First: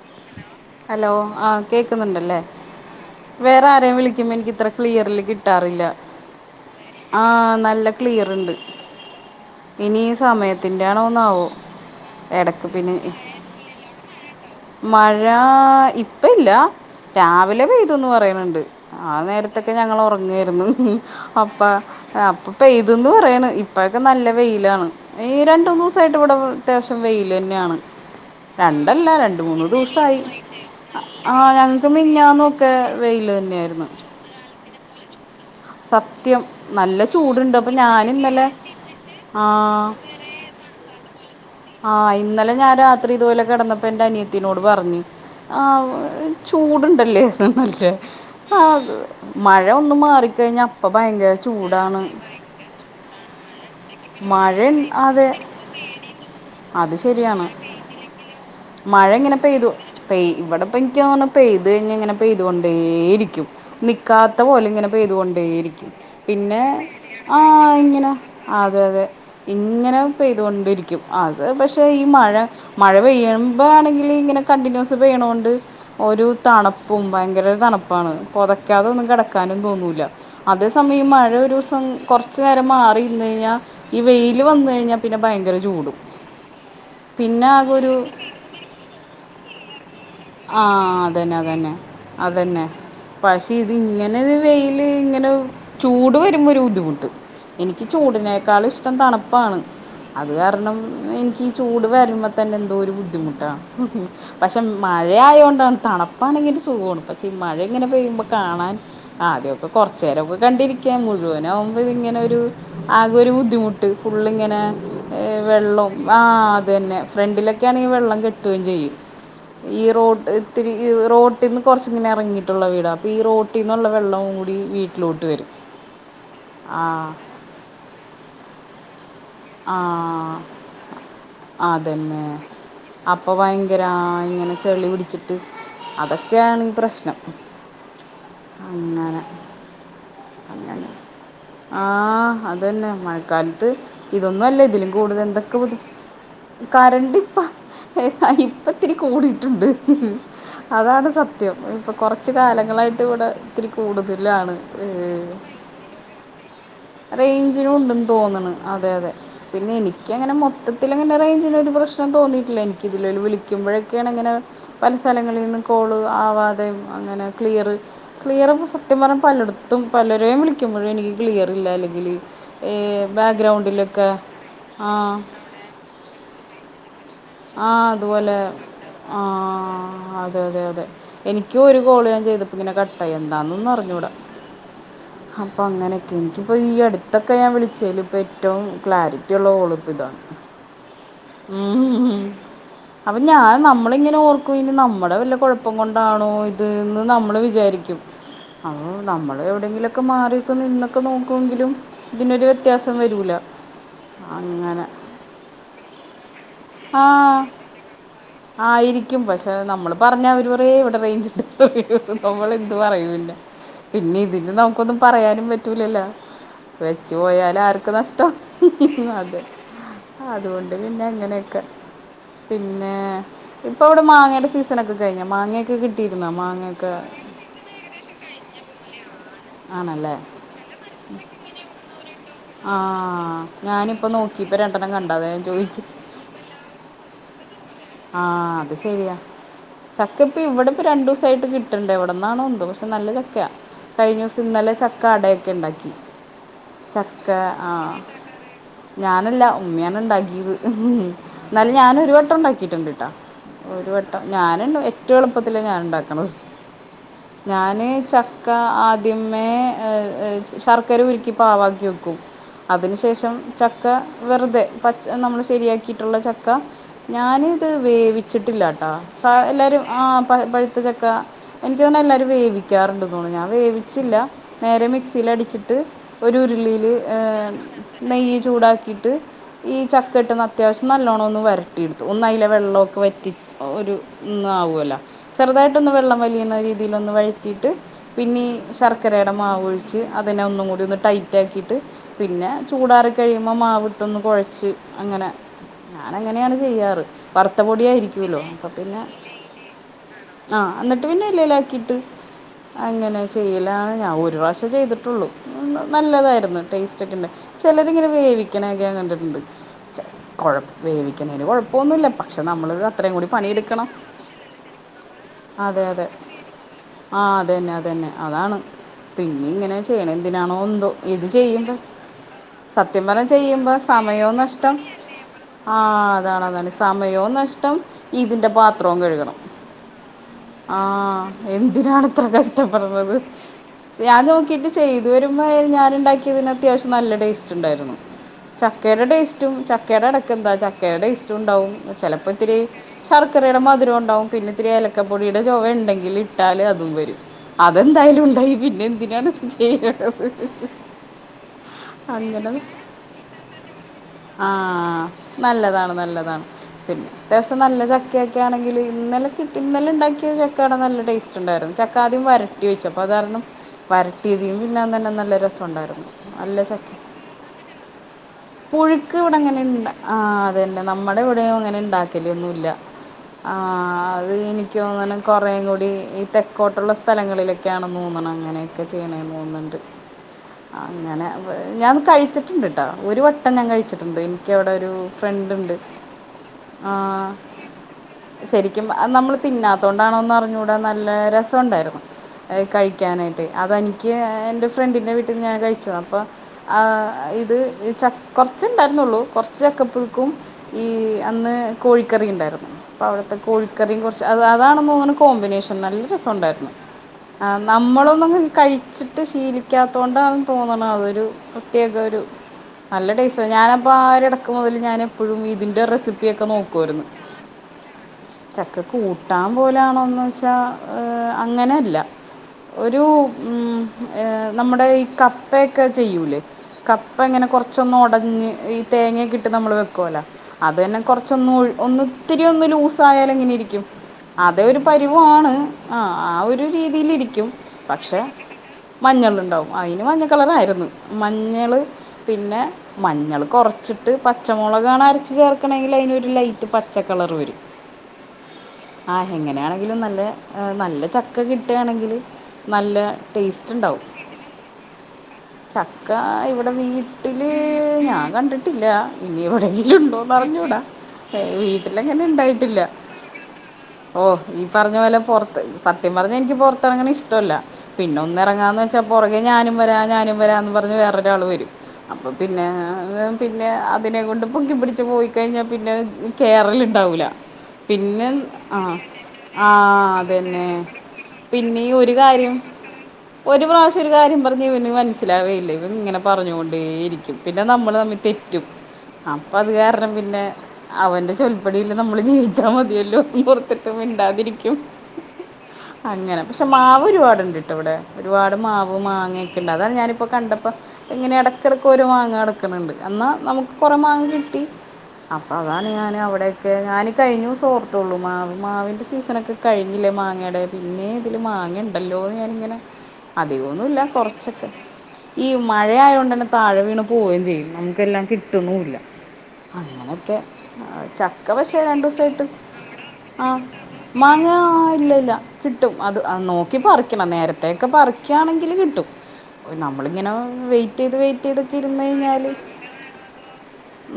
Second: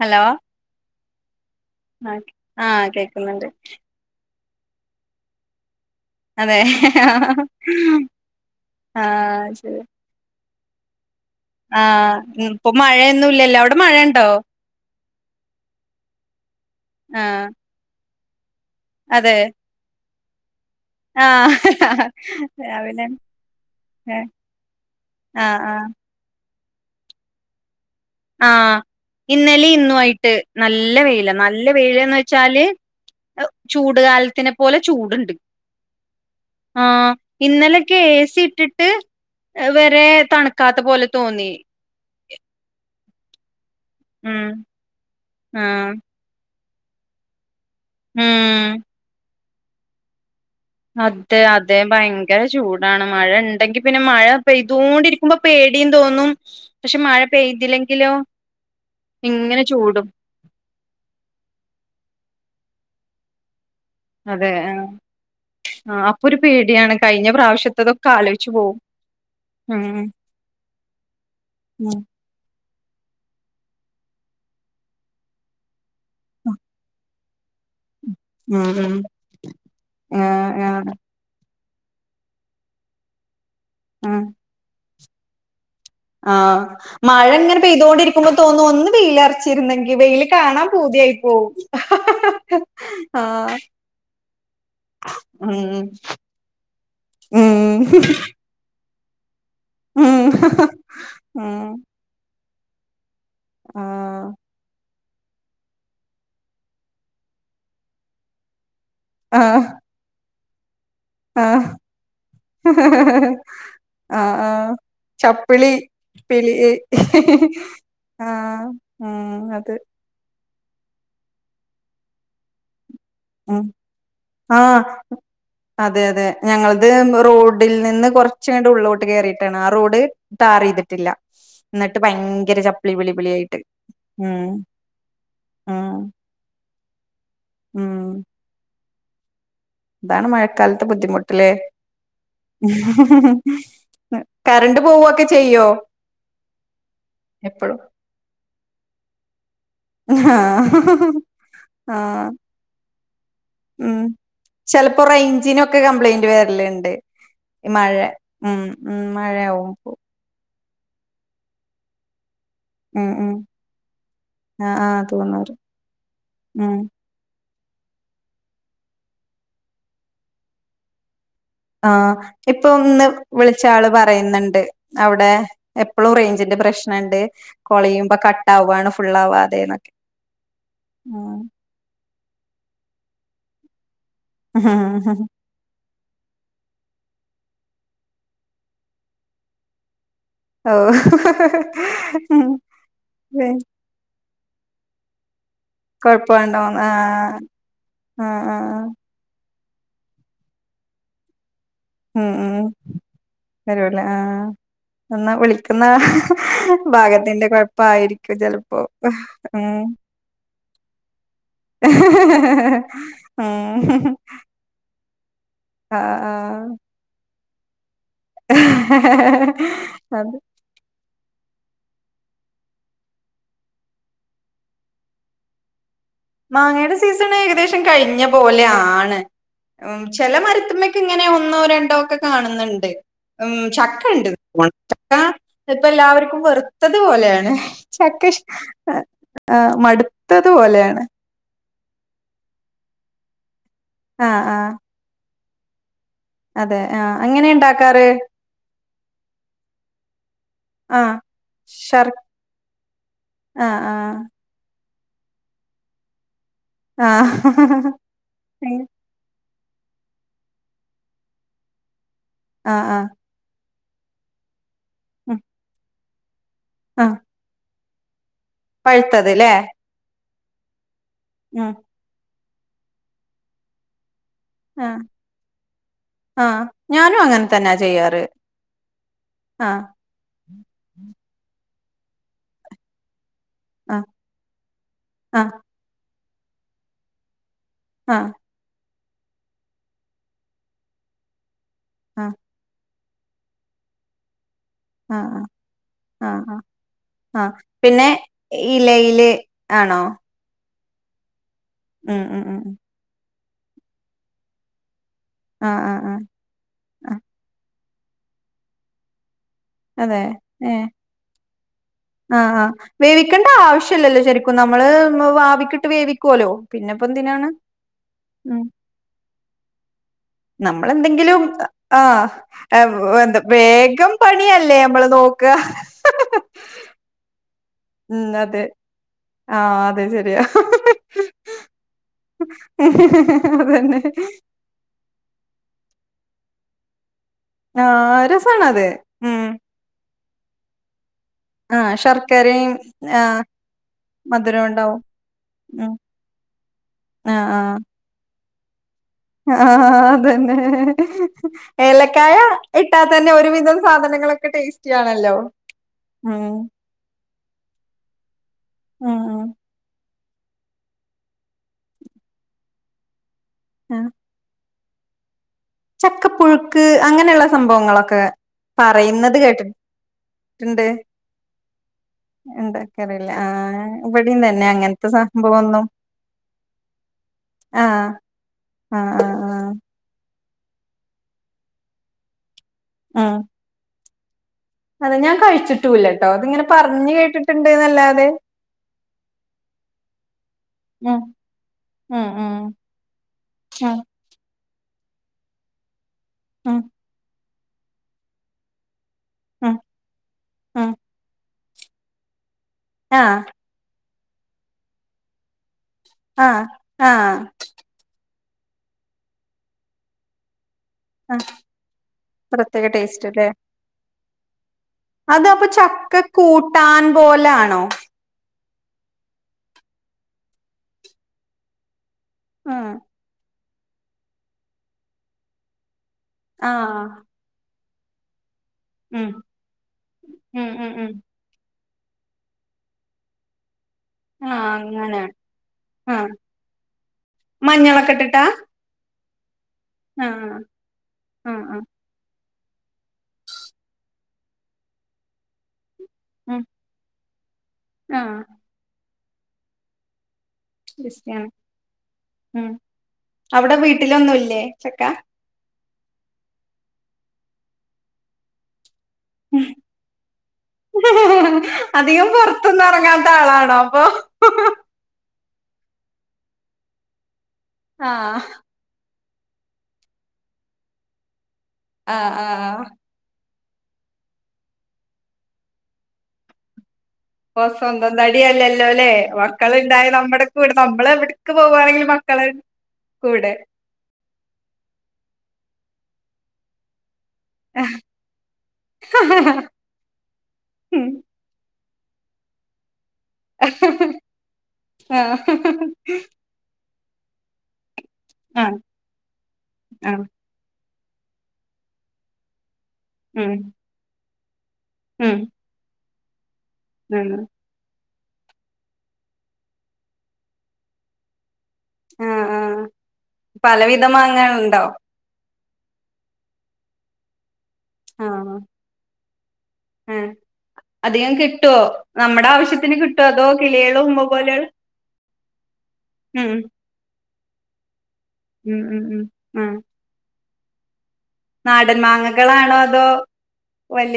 Hello hello ആ കേൾക്കുന്നുണ്ടല്ലേ ആഹ് കേക്കുന്നുണ്ട് വേറെ ആരെയും വിളിക്കുമ്പോ എനിക്ക് കേ അത്ര ക്ലിയറില് കിട്ടാറില്ല. അതെ. ഹ് ഹ് ആ നല്ല ക്ലിയർ ഉണ്ട് ആ ആഹ് ശരി. [unintelligible] തിന്റെറെണോ ആഹ് ഇപ്പൊ മഴയൊന്നുല്ലല്ലോ അവിടെ മഴയണ്ടോ മഴ ഇപ്പ ഇല്ല. ആഹ് രാവിലെ പെയ്തുന്ന് പറയ രണ്ട് [unintelligible] ആ അതെ നേരത്തൊക്കെ ഞങ്ങൾ ഉറ [unintelligible] നേരുന്നു ഉ അപ്പ ആഹ് അപ്പൊ രാവിലെ പെയ്തന്ന് പറയാണ്. ഇപ്പൊക്കെ നല്ല വെയിലാണ് ഈ ആഹ് രണ്ട് മൂന്ന് ആഹ് ദിവസയിട്ട് ഇവിടെ അത്യാവശ്യം വെയിൽ തന്നെയാണ്. രണ്ടല്ല രണ്ട് മൂന്ന് ദിവസമായി ഇന്നുവായിട്ട് നല്ല വേയില ആ നല്ല ഞങ്ങൾക്ക് വെയിലന്ന് വെച്ചാല് മിഞ്ഞാന്നൊക്കെ വെയിൽ തന്നെയായിരുന്നു ചൂടുകാലത്തിനെ പോലെ ചൂടുണ്ട്. സത്യം നല്ല ആഹ ചൂടുണ്ട് അപ്പം ഇന്നലൊക്കെ ഞാൻ ഏ സി ഇന്നലെ ഇട്ടിട്ട് ആ വറെ തണുക്കാത്ത പോലെ തോന്നി. എ [unintelligible] ത്രി ഇത്പോല കിടന്ന എന്റെ അനിയത്തിനോട് പറഞ്ഞു ആ ആഹ് [unintelligible] ചൂടുണ്ടല്ലേ ഹ് നല്ല വാ ഉം [unintelligible] മഴ ഒന്ന് മാറി അതെ അതെ ഭയങ്കര ചൂടാണ് മഴ ഉണ്ടെങ്കി പിന്നെ മഴ പെയ്തോണ്ടിരിക്കുമ്പോ പേടിയും തോന്നും അത് പക്ഷെ മഴ ശരിയാണ് പെയ്തില്ലെങ്കിലോ മഴ ഇങ്ങനെ പെയ്തു ചൂടും പെയ് ഇവിടെ ഇപ്പം പരിക്കും [unintelligible] നിക്കാത്ത അതെ പോലെ ആഹ് ഇങ്ങനെ പെയ്തൊണ്ടേയിരിക്കും. ആഹ് അപ്പൊ ഒരു പിന്നെ പേടിയാണ് കഴിഞ്ഞ ആ പ്രാവശ്യത്തതൊക്കെ ഇങ്ങനെ ആലോചിച്ചു പോവും അതെ അതെ ഉം ഇങ്ങനെ പെയ്തുകൊണ്ടേ ഇരിക്കും അത് പക്ഷെ ഉം ഈ മഴ മഴ പെയ്യുമ്പോ ആണെങ്കില് ഇങ്ങനെ കണ്ടിന്യൂസ് പെയ്യണോണ്ട് ഒരു തണുപ്പും ഭയങ്കര തണുപ്പ് പ്പാണ്. ഉം പുതയ്ക്കാതെ ഉം ഒന്നും കിടക്കാനും തോന്നു [unintelligible] ല്ല. ആഹ് അതേ ആഹ് സമയം ഈ മഴ ഒരു ദിവസം കുറച്ചു നേരം മാറിനിന്ന് കഴിഞ്ഞാ ഈ വെയില് വന്ന് കഴിഞ്ഞാ പിന്നെ ഭയങ്കര ചൂടും ആ മഴ പിന്നെ ഇങ്ങനെ ആകെ ഒരു പെയ്തോണ്ടിരിക്കുമ്പോ തോന്നു ഒന്ന് വെയിലെറച്ചിരുന്നെങ്കി വെയില് ആ കാണാൻ പൂതിയായി അതന്നെ പോവും അതന്നെ അതന്നെ ആ പക്ഷെ ഇത് ഇങ്ങനെ ഇത് വെയിൽ ഇങ്ങനെ ചൂട് വരുമ്പോ ഒരു ബുദ്ധിമുട്ട്. എനിക്ക് ഉം ചൂടിനെക്കാളും ഇഷ് ഇഷ്ടം തണുപ്പാണ് ഉം അത് കാരണം എനിക്ക് ഈ ഉം ചൂട് വരുമ്പോ തന്നെന്തോ ഒരു ബുദ്ധിമു ട്ടാ ആഹ് പക്ഷെ മഴയായോണ്ടാണ് തണുപ്പാണെങ്കി ഒരു സുഖവാണ് പക്ഷേ ഈ മഴ ഇങ്ങനെ പെയ്യുമ്പോ കാണാൻ ആ ആഹ് ആദ്യക്കെ കൊറച്ചു നേരം കണ്ടിരി ക്കാൻ ആഹ് മുഴുവനാവുമ്പോ ഇങ്ങനെ ഒരു ആകെ ആഹ് ഒരു ബുദ്ധിമുട്ട് ഫുള്ളിങ്ങനെ ആഹ് ഏ ചപ്പിളി വെള്ളം ആ പിളി അത് തന്നെ ഫ്രണ്ടിലൊക്കെ ആണെങ്കിൽ വെള്ളം കെട്ടുകയും ആഹ് ചെയ്യും ഉം അത് ഈ റോഡ് ഒത്തിരി ഈ റോട്ടിന്ന് കുറച്ച് ഇങ്ങനെ ഇറങ്ങിയിട്ടുള്ള വീടാണ് ഈ റോട്ടിൽ നിന്നുള്ള വെള്ളവും കൂടി ആ വീട്ടിലോട്ട് വരും അതെ അതെ ആ ഞങ്ങളത് റോഡിൽ നിന്ന് കുറച്ചങ്ങോട്ട് ഉള്ളോ ആ എന്നിട്ട് അതന്നെ ഭയങ്കര ചപ്പിളി പിളി അപ്പൊ പിളിയായിട്ട് ഭയങ്കര ഉം ആഇങ്ങനെ ചെളി പിടിച്ചിട്ട് ഉം അതൊക്കെയാണ് ഈ പ്രശ്നം ഉം ഒന്നര അതാണ് മഴക്കാലത്ത് ബുദ്ധിമുട്ടില്ലേ ആ അതന്നെ മഴക്കാലത്ത് ഇതൊന്നും അല്ല കറണ്ട് ഇതിലും കൂടുതൽ പോവൊക്കെ എന്തൊക്കെ ചെയ്യോ ബുദ്ധി കരണ്ട് ഇപ്പ എപ്പഴും ഈ ഇപ്പത്തിരി കൂടി ട്ടുണ്ട് ആഹ് അതാണ് സത്യം ഇപ്പൊ ആഹ് കൊറച്ച് കാലങ്ങളായിട്ട് ഇവിടെ ഇത്തിരി ഉം കൂടുതലാണ് ഏ ചെലപ്പോ റേഞ്ചിനൊക്കെ കംപ്ലൈന്റ് വരലുണ്ട് ഈ റേഞ്ചിനും മഴ ഉണ്ടെന്ന് തോന്നണ് ഉം അതെ ഉം അതെ മഴയാവും പിന്നെ എനിക്കങ്ങനെ മൊത്തത്തിലങ്ങട്ട് റേഞ്ചിന് ഒരു പ്രശ്നം തോന്നി പ്പളും ഉം എനിക്കിതിലേലും ഉം വിളിക്കുമ്പോഴൊക്കെയാണ് ഇങ്ങനെ ആഹ് പല ആഹ് തൂന്നൂര് സ്ഥലങ്ങളീന്നും കോള് ഉം ആവാതെയും അങ്ങനെ ക്ലിയറ് ക്ലിയറുമ്പൾ സത്യം പറഞ്ഞ പലയിടത്തും പലരെയും വിളിക്കുമ്പോഴും എനിക്ക് ക്ലിയർ ഇല്ല അല്ലെങ്കിൽ ആഹ് ഇപ്പൊ ഒന്ന് വിളിച്ച ആള് ബാക്ക്ഗ്രൗണ്ടിലൊക്കെ പറയുന്നുണ്ട് ആ അവിടെ എപ്പഴും റേഞ്ചിന്റെ പ്രശ്നുണ്ട് ആ കൊളയുമ്പോ അതുപോലെ കട്ട ആവുവയാണ് ആ ഫുള്ളാവാതെന്നൊക്കെ ഉ കാൾ ഞാൻ ചെയ്തപ്പോൾ കട്ടായി എന്താനൊന്നുംഅറിയില്ല ഉം ഉം എനിക്കിപ്പോൾ ഈ അടുത്തിക്കെ ഞാൻ വിളിച്ചെല് ഏറ്റവും ക്ലാരിറ്റിയുടെ കോൾ ഇതാണ് ഓഹ് അപ്പോൾ ഞാൻ നമ്മൾ ഇങ്ങനെ ഓർക്കുക ഇനി നമ്മുടെ വല്ല കുഴപ്പവും കുഴപ്പം കൊണ്ടാണോ ഇത് കൊഴപ്പണ്ടോന്ന് എന്ന് നമ്മൾ ആഹ് വിചാരിക്കും ആഹ് ആഹ് അത് നമ്മൾ എവിടെയെങ്കിക്കെ മാറി നിന്നൊക്കെ നോക്കിയെങ്കിലും ഉം ഇതിനൊരു ഉം വ്യത്യാസം വരില്ല വരൂല ആ അങ്ങനെ ആ എന്നാ വിളിക്കുന്ന ഭാഗത്തിന്റെ ആ കുഴപ്പമായിരിക്കും ചിലപ്പോ ആയിരിക്കും പക്ഷെ നമ്മൾ ഉം പറഞ്ഞാൽ അവർ പറയും ഇവിടെ റേഞ്ച് നമ്മൾ എന്ത് പറയാനും പറ്റില്ല പറയാനും പറ്റില്ലല്ലോ ആഹ് ആഹ് വെച്ച് പോയോ എല്ലാവർക്കും താ താ അതെ അത് അതുകൊണ്ട് പിന്നെ അങ്ങനെ പിന്നെ ഇപ്പ അവിടെ മാങ്ങയുടെ സീസൺ ഒക്കെ കഴിഞ്ഞ മാങ്ങൊക്കെ കി മാങ്ങയുടെ സീസൺ ഏകദേശം കഴിഞ്ഞ പോലെ ആണ് ഉ ആണല്ലേ ചില മരത്ത്മക്ക് ഇങ്ങനെ ഒന്നോ രണ്ടോ ഒക്കെ കാണുന്നു ആ ണ്ട് ഉം ചക്ക ഞാനിപ്പോൾ ഉണ്ട് നോക്കിയപ്പോൾ രണ്ടെണ്ണം ചക്ക കണ്ടത് ഞാൻ ചോദിച്ചു ഇപ്പ എല്ലാവർക്കും വെറുത്തത് പോലെയാണ് ആ ചക്ക അത് ശരിയാ മടുത്തത് പോലെയാണ് ആയിട്ട് കിട്ടണ്ട് എവിടന്നാണോ എന്തോ പക്ഷെ നല്ലതൊക്കാ കഴിഞ്ഞ ആഹ് ദിവസം ആഹ് ഇന്നലെ ചക്ക അട കെണ്ടാക്കി അതെ ആഹ അങ്ങനെ ഉണ്ടാക്കാറ് ഞാനല്ല ഉമ്മണ് ഉണ്ടാക്കി ആഹ് എന്നാല ഞാനൊ ശർ ഒരു വട്ടം ഉണ്ടാക്കിട്ടുണ്ട് കേട്ടാ ആഹ് ഒരു ആഹ് വട്ടം ഞാന ഏറ്റവുംഎളുപ്പത്തില ഞാൻ ഉണ്ടാക്കണ ഞാന് ആഹ് ചക്ക ആദ്യമേ ഏ ശർക്കര ഉരുക്കി പാവാ കും ആഹ് അതിന് ആഹ് ശേഷം ചക്ക വെറുതെ പച്ച ഉം നമ്മള് ശരിയാക്കിട്ട് ട്ടുതുള്ള ചക്ക ആഹ് ഞാന് ഇത് വേവി.... ചിട്ടില്ലാട്ടോ സ പഴുത്തത് ല്ലേ എല്ലാവരും ആ പ പഴുത്ത ചക്ക ഉം എനക്ക് തന്നെ എല്ലാരും വേവിക്കും വിക്കാറുണ്ട് തോന്നുന്നു ഞാൻ വേവിച്ചില്ല നേരെ ആഹ് മിക്സിൽടിച്ചിട്ട് ഒരു ആഹ് ഉരുലി ഞാനും അങ്ങനെ തന്നാ ചെയ്യാറ് നെയ്യ് ചുടാക്കിട്ട് ഇ ആഹ് ചക്കായിട്ടഅത്വിശ്യം നല്ലോണം ചുടാക്കുക. എടുത്ത് അയിന്റെ വെള്ളമൊക്കെ വറ്റി, ഒരു ആഹ് ഒന്ന ആവല്ല ആഹ് ചെറുതായിട്ടൊന്ന് വെള്ളം വലിയ [inaudible] വീതിയിൽ വഴി [inaudible] ട്ട് ആഹ് പിന്നെ സർ [unintelligible] ചക്കരയുടെ മാവ ഒഴിച്ച് അതിനെ ഒന്നും കൂടി ഒന്ന് ടൈറ്റാക്കിയിട്ട്, ട്ട് ആഹ് പിന്നെ ചൂഡറി കഴിയുമ്പോൾ മാവവിട്ടൊന്ന് കുഴച്ച് അങ്ങനെ ആഹ് ആഹ് ആഹ് ഞാൻങ്ങനെയാണ് ആഹ് ചെയ്യാറ് ആഹ് വറുത്ത പിന്നെ പൊടിയായിരിക്കുല്ലോ അപ്പൊ പിന്നെ ഇലയില് ആണോ ആഹ എന്നി്ട്ട് പിന്ന ഇലയില് കിട്ടി ഉം ഉം ഉം അങ്ങനെ ചെയ്യലാണ് ഞാൻ ഒരു പ്രാവശം ചെയ്തി ആ ആഹ് ഒന്ന് ആഹ് ആഹ് നല്ലതായിരുന്നു ടേസ്റ്റ് ആഹ് ക്കണ്ട് ചിലരിങ്ങനെ വേവിക്കണെക്കെ ഞാൻ കണ്ടിട്ടുണ്ട് അതെ കൊഴപ്പ ഏഹ് വേവിക്കണതിന് കൊഴപ്പൊന്നുല്ല. പക്ഷെ ആഹ് ആഹ് നമ്മൾത് അത്രയും കൂടി വേവിക്കണ്ട പണിയെടുക്കണം ആവശ്യല്ലല്ലോ ശരിക്കും നമ്മള് മ് അതെ ആവിക്കിട്ട് അതെ വേവിക്കുവല്ലോ പിന്നെപ്പ ആ എന്തിനാണ് അതന്നെ അതന്നെ അതാണ് ഉം പിന്നെ ഇങ്ങനെ ചെയ്യണ എന്തിനാണോ എന്തോ ചെയ്യുമ്പോൾ ആ സത്യം പറഞ്ഞാൽ ചെയ്യുമ്പോൾ വേഗം പാ [unintelligible] ആ അതാണ് അതാണ് സമയവും [unintelligible] ഉം ഇതിന്റെ അതെ പാത്രവും കഴു ആഹ് അതെ ശരിയാ ആ എന്തിനാാണ് ഇത്ര കഷ്ടപ്പെടത് അതന്നെ ഞാൻ നോക്കിട്ട് ചെയ്തു വരുമ്പോ ഞാനുണ്ടാക്കി അതിന് അത്യാവശം നല്ല ടേസ്റ്റ്ണ്ട്. [unintelligible] ആഹ് രസാണത് ചക്കയുടെ ഉം ടേസ്റ്റും ചക്കേടെ എന്താ ചക്കേ ടെ ണ്ടാവും ആഹ് ചിലപ്പോ ഇത്തിരി ശർക്കരയും ആഹ് ശർക്കരയുടെ മധുരം ഉണ്ടാവും, പിന്നെ മധുരം ഇത്തിരി ഉണ്ടാവും ഏലക്കപ്പൊടിയുടെ ചവ ഉം ഉണ്ടെങ്കിൽ ഇട്ടാല് അതും വരും ആഹ് അതെന്തായാലും ഉണ്ട പിന്നെന്തിന് ആഹ് ആഹ് അതന്നെ [unintelligible] ഏലക്കായ ഇട്ടാത്തന്നെ ഒരുവിധം ആ സാധനങ്ങളൊക്കെ ടേസ്റ്റി ആണല്ലോ നല്ലതാണ് നല്ലതാണ് ഉം പിന്നെ അത്യാവശ്യം നല്ല ചക്കയായി ഒക്കെ ആണെങ്കിൽ ഉം ഇന്നലെ കി ഉം ഇന്നലെ ഉണ്ടാക്കി ചക്കാടെ നല്ല ടേസ്റ്റ് ഉണ്ടായിരുന്നു ചക്കാ ആദ്യം വരട്ടി വെച്ച് അപ്പോ അത് കാരണം ആഹ് വരട്ടിയതും എല്ലാ തന്നെ നല്ല രസം നല്ല ച ചക്കപ്പുഴുക്ക് അങ്ങനെയുള്ള സംഭവങ്ങളൊക്കെ പുഴുക്ക് പറയുന്നത് ഇവിടെങ്ങനെ ഇണ്ട് ആ അതല്ലെ കേട്ടിട്ടുണ്ട് നമ്മടെ ഇവിടെ അങ്ങനെ ഇണ്ടാക്കലോന്നുല്ല ഉണ്ടാക്കാറില്ല ആ ആഹ് അത് ഇവിടെയും തന്നെ എനിക്ക് അങ്ങനത്തെ തോന്ന്നേ കൊറേയും സംഭവൊന്നും കൂടി ഈ തെക്കോട്ടുള്ള സ്ഥലങ്ങളിലൊക്കെ ആണ് ആഹ് തോന്ന്ണേ അങ്ങനെയൊക്കെ ചെയ്യണ് ആഹ് ആഹ് ആഹ് തോന്നുന്നുണ്ട് ആ അങ്ങനെ ഞാന് കഴിച്ചിട്ണ്ട് ഒരു ഉം വട്ടം ഞാൻ കഴിച്ചിട്ട് [unintelligible] ക്കവിടെ ഒരു അതെ ഞാൻ ഫ്രണ്ട് ഉണ്ട് കഴിച്ചിട്ടൂല്ലട്ടോ അതിങ്ങനെ ആ പറഞ്ഞു കേട്ടിട്ടുണ്ട്ന്നല്ലാതെ ശരിക്കും നമ്മള് തിന്നാതോണ്ടാണോന്ന് അറിഞ്ഞൂട നല്ല ഉം രസൊണ്ടായിരുന്നു ഉം ഉം കഴിക്കാനായിട്ട് ഉം അതെനിക് [unintelligible] ഞാൻ കഴിച്ചതാ അപ്പം ഉം ആ ഇത് ഈ ചക് കുറച്ച്ണ്ടായിരുന്നൊള്ളൂ കോർച് ഉം ചക്കപ്പുഴുക്കും ഈ ഉം അന്ന് കോഴിക്കറി ഉണ്ടായിര് അവിടുത്തെ ആഹ് കോഴിക്കറിയും കോറച്ച് അതാണെന്ന് നെ കോമ്പിനേഷൻ നല്ല ആഹ് രസണ്ടായിരുന്നു ആഹ് നമ്മളോന്നും കഴിച്ചിട്ട് ശീലിക്കാമേ തോണ്ടന്ന് തോന്ന് അതൊരു ആഹ് പ്രത്യേക ഒരു പ്രത്യേക നല്ല അല്ലേ ടേസ്റ്റ് ഞാനപ്പൊ ആര് ഇടക്ക മുതല് ഞാൻ എപ്പോഴും അത് അപ്പൊ ഇതിന്റെ ചക്ക റെസിപ്പി ഒക്കെ നോക്കുവായിരുന്നു കൂട്ടാൻ പോലാണോ ചക്ക കൂട്ടാൻ പോലെയാണോന്ന് ച്ചാ അങ്ങനെയല്ല ഉം ഒരു ഉം [unintelligible] നമ്മടെ ഈ കപ്പയൊക്കെ ചെയുല്ലേ ആഹ് കപ്പങ്ങനേ ച്ചെന്ന് ഉടഞ്ഞ് ഈ ഉം തേങ്ങക്ക് ഇട്ട് നമ്മള് വെകോല്ലോ ഉം അത് ഉം തന്നെ ഉം കുറച്ചൊന്ന് ഒന്ന് ഒത്തിരി ഒന്ന് ലൂസാവല് എങ്ങനെരിക്കും ആഹ് അതൊരു അങ്ങനെ പരിവാണ് ആ ആഹ് ആ ഒരു രീതിയിലിരിക്കും മഞ്ഞളൊക്കെ പക്ഷെ ഇട്ടിട്ടാ മഞ്ഞൾ അതിന് മഞ്ഞ ആഹ് കളറായിരുന്നു ആഹ് മഞ്ഞള് ആഹ് പിന്നെ മഞ്ഞള് കുറച്ച്ട്ട് പച്ചമുളകാണ് അരച്ച് ചേർക്കണെ ഒരു ലൈറ്റ് പച്ച കളറ് വരും ആ ആ എങ്ങനെയാണെങ്കിലും നല്ലേ അതെ നല്ല ചക്ക ടേസ്റ്റിയാണ് കിട്ടാണെങ്കിൽ ഉം നല്ല ടേസ്റ്റ് അവിടെ ഇണ്ടാവും വീട്ടിലൊന്നുംല്ലേ ചക്ക ചക്ക ഇവിടെ വീട്ടില് ഞാൻ കണ്ടിട്ടില്ല ഇനി എവിടെങ്കിലും ഉണ്ടോ അറിഞ്ഞുടാ വീട്ടിലങ്ങനെ അധികം ഇണ്ടായിട്ടില്ല പൊറത്തൊന്നും എറങ്ങാത്ത ആളാണോ അപ്പൊ ഓ ഈ പറഞ്ഞ പോലെ പൊറ സത്യം പറഞ്ഞ എനിക്ക് പൊറത്തറങ്ങ്ണ ഇഷ്ടവല്ല പിന്നെ ആഹ് ഒന്ന് ഇറങ്ങാന്ന് വെച്ചാ പുറകെ ഞാനും വരാ ഞാനും വരാന്ന് പറഞ്ഞ് വേറൊരാൾ വരും അപ്പം ആഹ് പിന്നെ ആഹ് പിന്നെ അതിനെ കൊണ്ട് പൊക്കി പിടിച്ച് പോയിക്കഴിഞ്ഞാൽ പിന്നെ കേറല് ഇപ്പൊ സ്വന്തം തടിയല്ലല്ലോ ല്ലേ ആ മക്കളുണ്ടായ നമ്മുടെ അതന്നെ കൂടെ നമ്മള് എവിടക്ക് പിന്നെ ഈ പോവാണെങ്കിലും ഒരു മക്കള് കാര്യം കൂടെ ഒരു പ്രാവശ്യം ഒരു കാര്യം പറഞ്ഞ് ഇവന് മനസ്സിലാവേയില്ല ഇവ നിങ്ങനെ പറഞ്ഞോണ്ടേ ഇരിക്കും പിന്നെ നമ്മൾ തമ്മി തെറ്റും അപ്പ അത് കാരണം പിന്നെ അവന്റെ ചൊൽപ്പടി നമ്മള് ജീവിച്ചാൽ മതിയല്ലോ പുറത്തിട്ട് മിണ്ടാതിരിക്കും ആ അങ്ങനെ പക്ഷെ മാ ഒരുപാടുണ്ട്ട്ടോ ഇവിടെ ഒരുപാട് മാവ് മാങ്ങക്കെണ്ട് ആ അതാഞാനിപ്പോ കണ്ടപ്പോ ഇങ്ങനെ എടക്കടക്ക് ഓരൊ മാങ്ങ കെട ക്ക് ണ് ണ്ട് എന്നാ ഉം നമുക്ക് കുറെേ മാങ്ങ കി [unintelligible] ഉം അപ്പ അതാണ് ഞാന് നവടെ [unintelligible] ഞാനീ ഉം കഴിഞ്ഞ ദിസോ ള്ളൂ മാവ് മാവിന്റെ സീസണൊക്കെ കഴിഞ്ഞില്ലേ മാങ്ങേടെ പിന്നേം ഇതില് മാ ആ ങ്ങണ്ടല്ലോന്ന് ആ ഞാനിങ്ങനെ അധികമൊന്നുമില്ല പലവിധ കുറച്ചൊക്കെ മാങ്ങകൾണ്ടോ ഈ മഴയായൊണ്ട് തന്നെ താഴെ വീണ് പോവേം ചെയ്യും നമുക്കെല്ലാം ആ കിട്ടുന്നുഇല്ല ആ അങ്ങനൊക്കെ അധികം ചക്ക കിട്ടുവോ പക്ഷേ രണ്ടു ദിവസായിട്ട് നമ്മുടെ ആവശ്യത്തിന് കിട്ടുവോ അതോ ആഹ് കിളികള് ഉമ്പ മാങ്ങ പോലെയുള്ള ഇല്ലില്ല കിട്ടും അത് ഉം നോക്കിപ്പറിക്കണം നേര ത്തെക്കെ പറി ക്കാണെങ്കില് ഉം ഉം കിട്ടും ഉം ആ നമ്മളിങ്ങനെ ഉം വെയി റ്റയ്ത് വെയിറ്റ് ചെയ്തൊക്കെ നാടൻ ഇരുന്ന് കഴിഞ്ഞാല് മാങ്ങകളാണോ അതോ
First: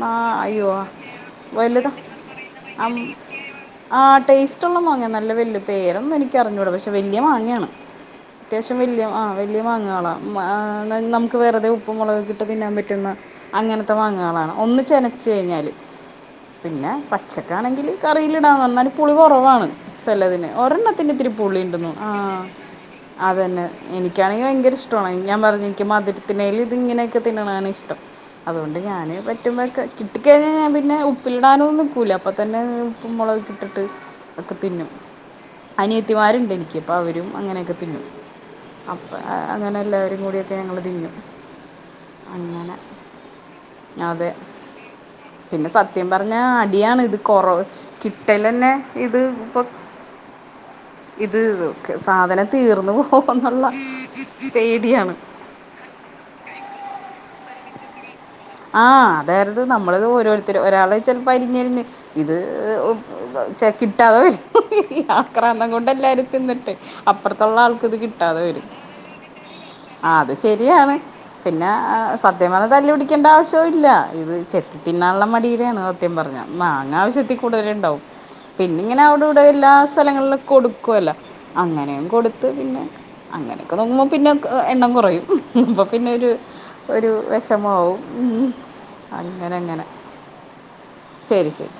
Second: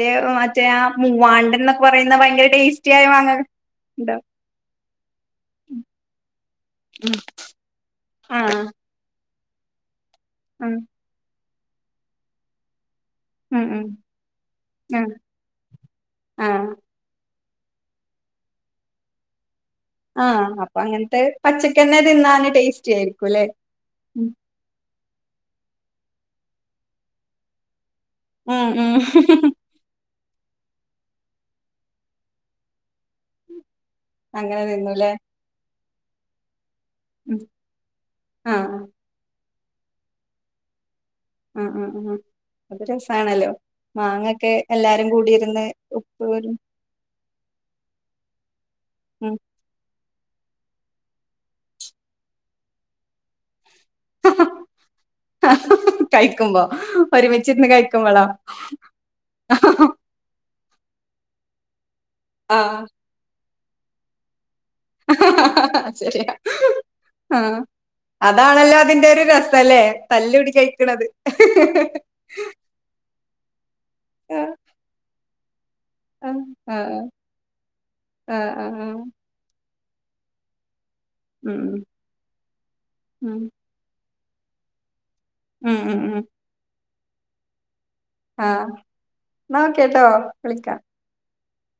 മ മറ്റേ അയ്യോ ആ മൂവാണ്ടൻന്നൊക്കെ വലുതാ പറയുന്ന ഭയങ്കര ടേസ്റ്റി ആയ മാങ്ങകൾ ആ ഉണ്ടോ ടേസ്റ്റ് ഉള്ള മാങ്ങയാ നല്ല വല്യ പേരൊന്നും എനിക്കറിഞ്ഞൂടാ പക്ഷെ ഉം വല്യ മാങ്ങയാണ് ആ അത്യാവ ല്യ ആ വല്യ മാങ്ങാളാ ആ [unintelligible] മുക്ക് വെറുതെ ഉപ്പും മുളകും ഒക്കെ ഇട്ട് തിന്നാൻ പറ്റുന്ന ഉം ഉം അങ്ങനത്തെ മാങ്ങകളാണ് ഒന്ന് ആ ചെനച്ച് കഴിഞ്ഞാല് ആ പിന്നെ പച്ചക്കാണെങ്കിൽ കറിയിലിടാം എന്നാലും പുളി കൊറവാണ് ആഹ് അപ്പൊ അങ്ങൻത്തെ പച്ചക്കന്നെ തിന്നാന് ടേസ്റ്റി ആയിരിക്കുലെ എനിക്കാണെങ്കി ഭയ്ങ്കര ഇഷ്ടാണ് ഞാൻ പർഞ്ഞി ക്ക് മധുരത്തിനേലി ഇത് ഇങ്ങനെയൊക്കെ തിന്ന്നാണ് ഇഷ്ടം ഉം അതുകൊണ്ട് ഞാനേ ഉം പറ്റുമ്പോ കഴിക്കും കിട്ടിക്കഴിഞ്ഞാൽ ഞാൻ പിന്നെ ഉപ്പിലിടാനൊന്നും നിക്കൂല അപ്പോം തന്നെ ഉപ്പും മൊളകും ഇട്ടിട്ട് ഒക്കെ അങ്ങനെ തിന്നും തിന്നുലെ അനിയത്തിമാരുണ്ട് എനിക്ക് പ്പോ അവരും അങ്ങനെയൊക്കെ തിന്നും ആഹ് അപ്പൊഴാ അങ്ങനെ എല്ലാവരും കൂടിയിട്ട് ഞങ്ങള് തിന്നും ആഹ് ആ ആ അങ്ങനെ അത് രസാണല്ലോ. അതെ മാങ്ങയൊക്കെ എല്ലാരും കൂടിയിരുന്ന് പിന്നെ ഉപ്പ് വരും. കിട്ടലന്നെ ഇത് ഇപ്പൊ ഇത് സാധനം തീർന്നു. പോവുന്നുംള്ള കഴിക്കുമ്പോ. ഒരുമി ച്ചിരുന്ന് കഴിക്കുമ്പൊളോ? ആഹ് അതായര്ത് നമ്മള് ഇതോരോരുത്ത റ്റ് ഒരാള് ചിലപ്പോ അരിഞ്ഞരിഞ്ഞ് ഇത് ആഹ് ച്ച കിട്ടാതെ വരും. ആക്രാന്തം കൊണ്ട് എല്ലാരും ശരിയാ തിന്നിട്ടെ. അപ്പുറത്തുള്ള ആഹ് ആൾക്ക് ഇത് കിട്ടാതെ വരും. അതാണല്ലോ അതിന്റെ ഒരു രസല്ലേ ആ അത് തല്ലുടി ശരിയാണ് കഴിക്കണത് പിന്നെ സത്യം പറ തല്ല്പിടി ണ്ടാവശ്യവി ല്ല. ഇത് ആഹ് ചെത്തി തിന്നാൻള്ള മടി യാണ സത്യം പറഞ്ഞാ ആഹ് മാങ്ങ ആഹ് ആവശ്യത്തി കൂടുതല്ണ്ടാവും. ആഹ് ആഹ് ആഹ് പിന്നിങ്ങനെ അവിടെ ഇവിടെ എല്ലാ സ്ഥലങ്ങളിൽ കൊടു ക്കാല്ലോ ഉം അങ്ങനെയും കൊടുത്ത് പിന്നെ ഉം അങ്ങനൊക്കെ നോ പിന്നെ എണ്ണം കൊറയും ഹ് ഉം ഹ് ഉം പിന്നൊരു ഒരു വെഷമാവും ആ ന്നാ ഓക്കെ ട്ടോ വിളിക്കാ ശെരി ശെരി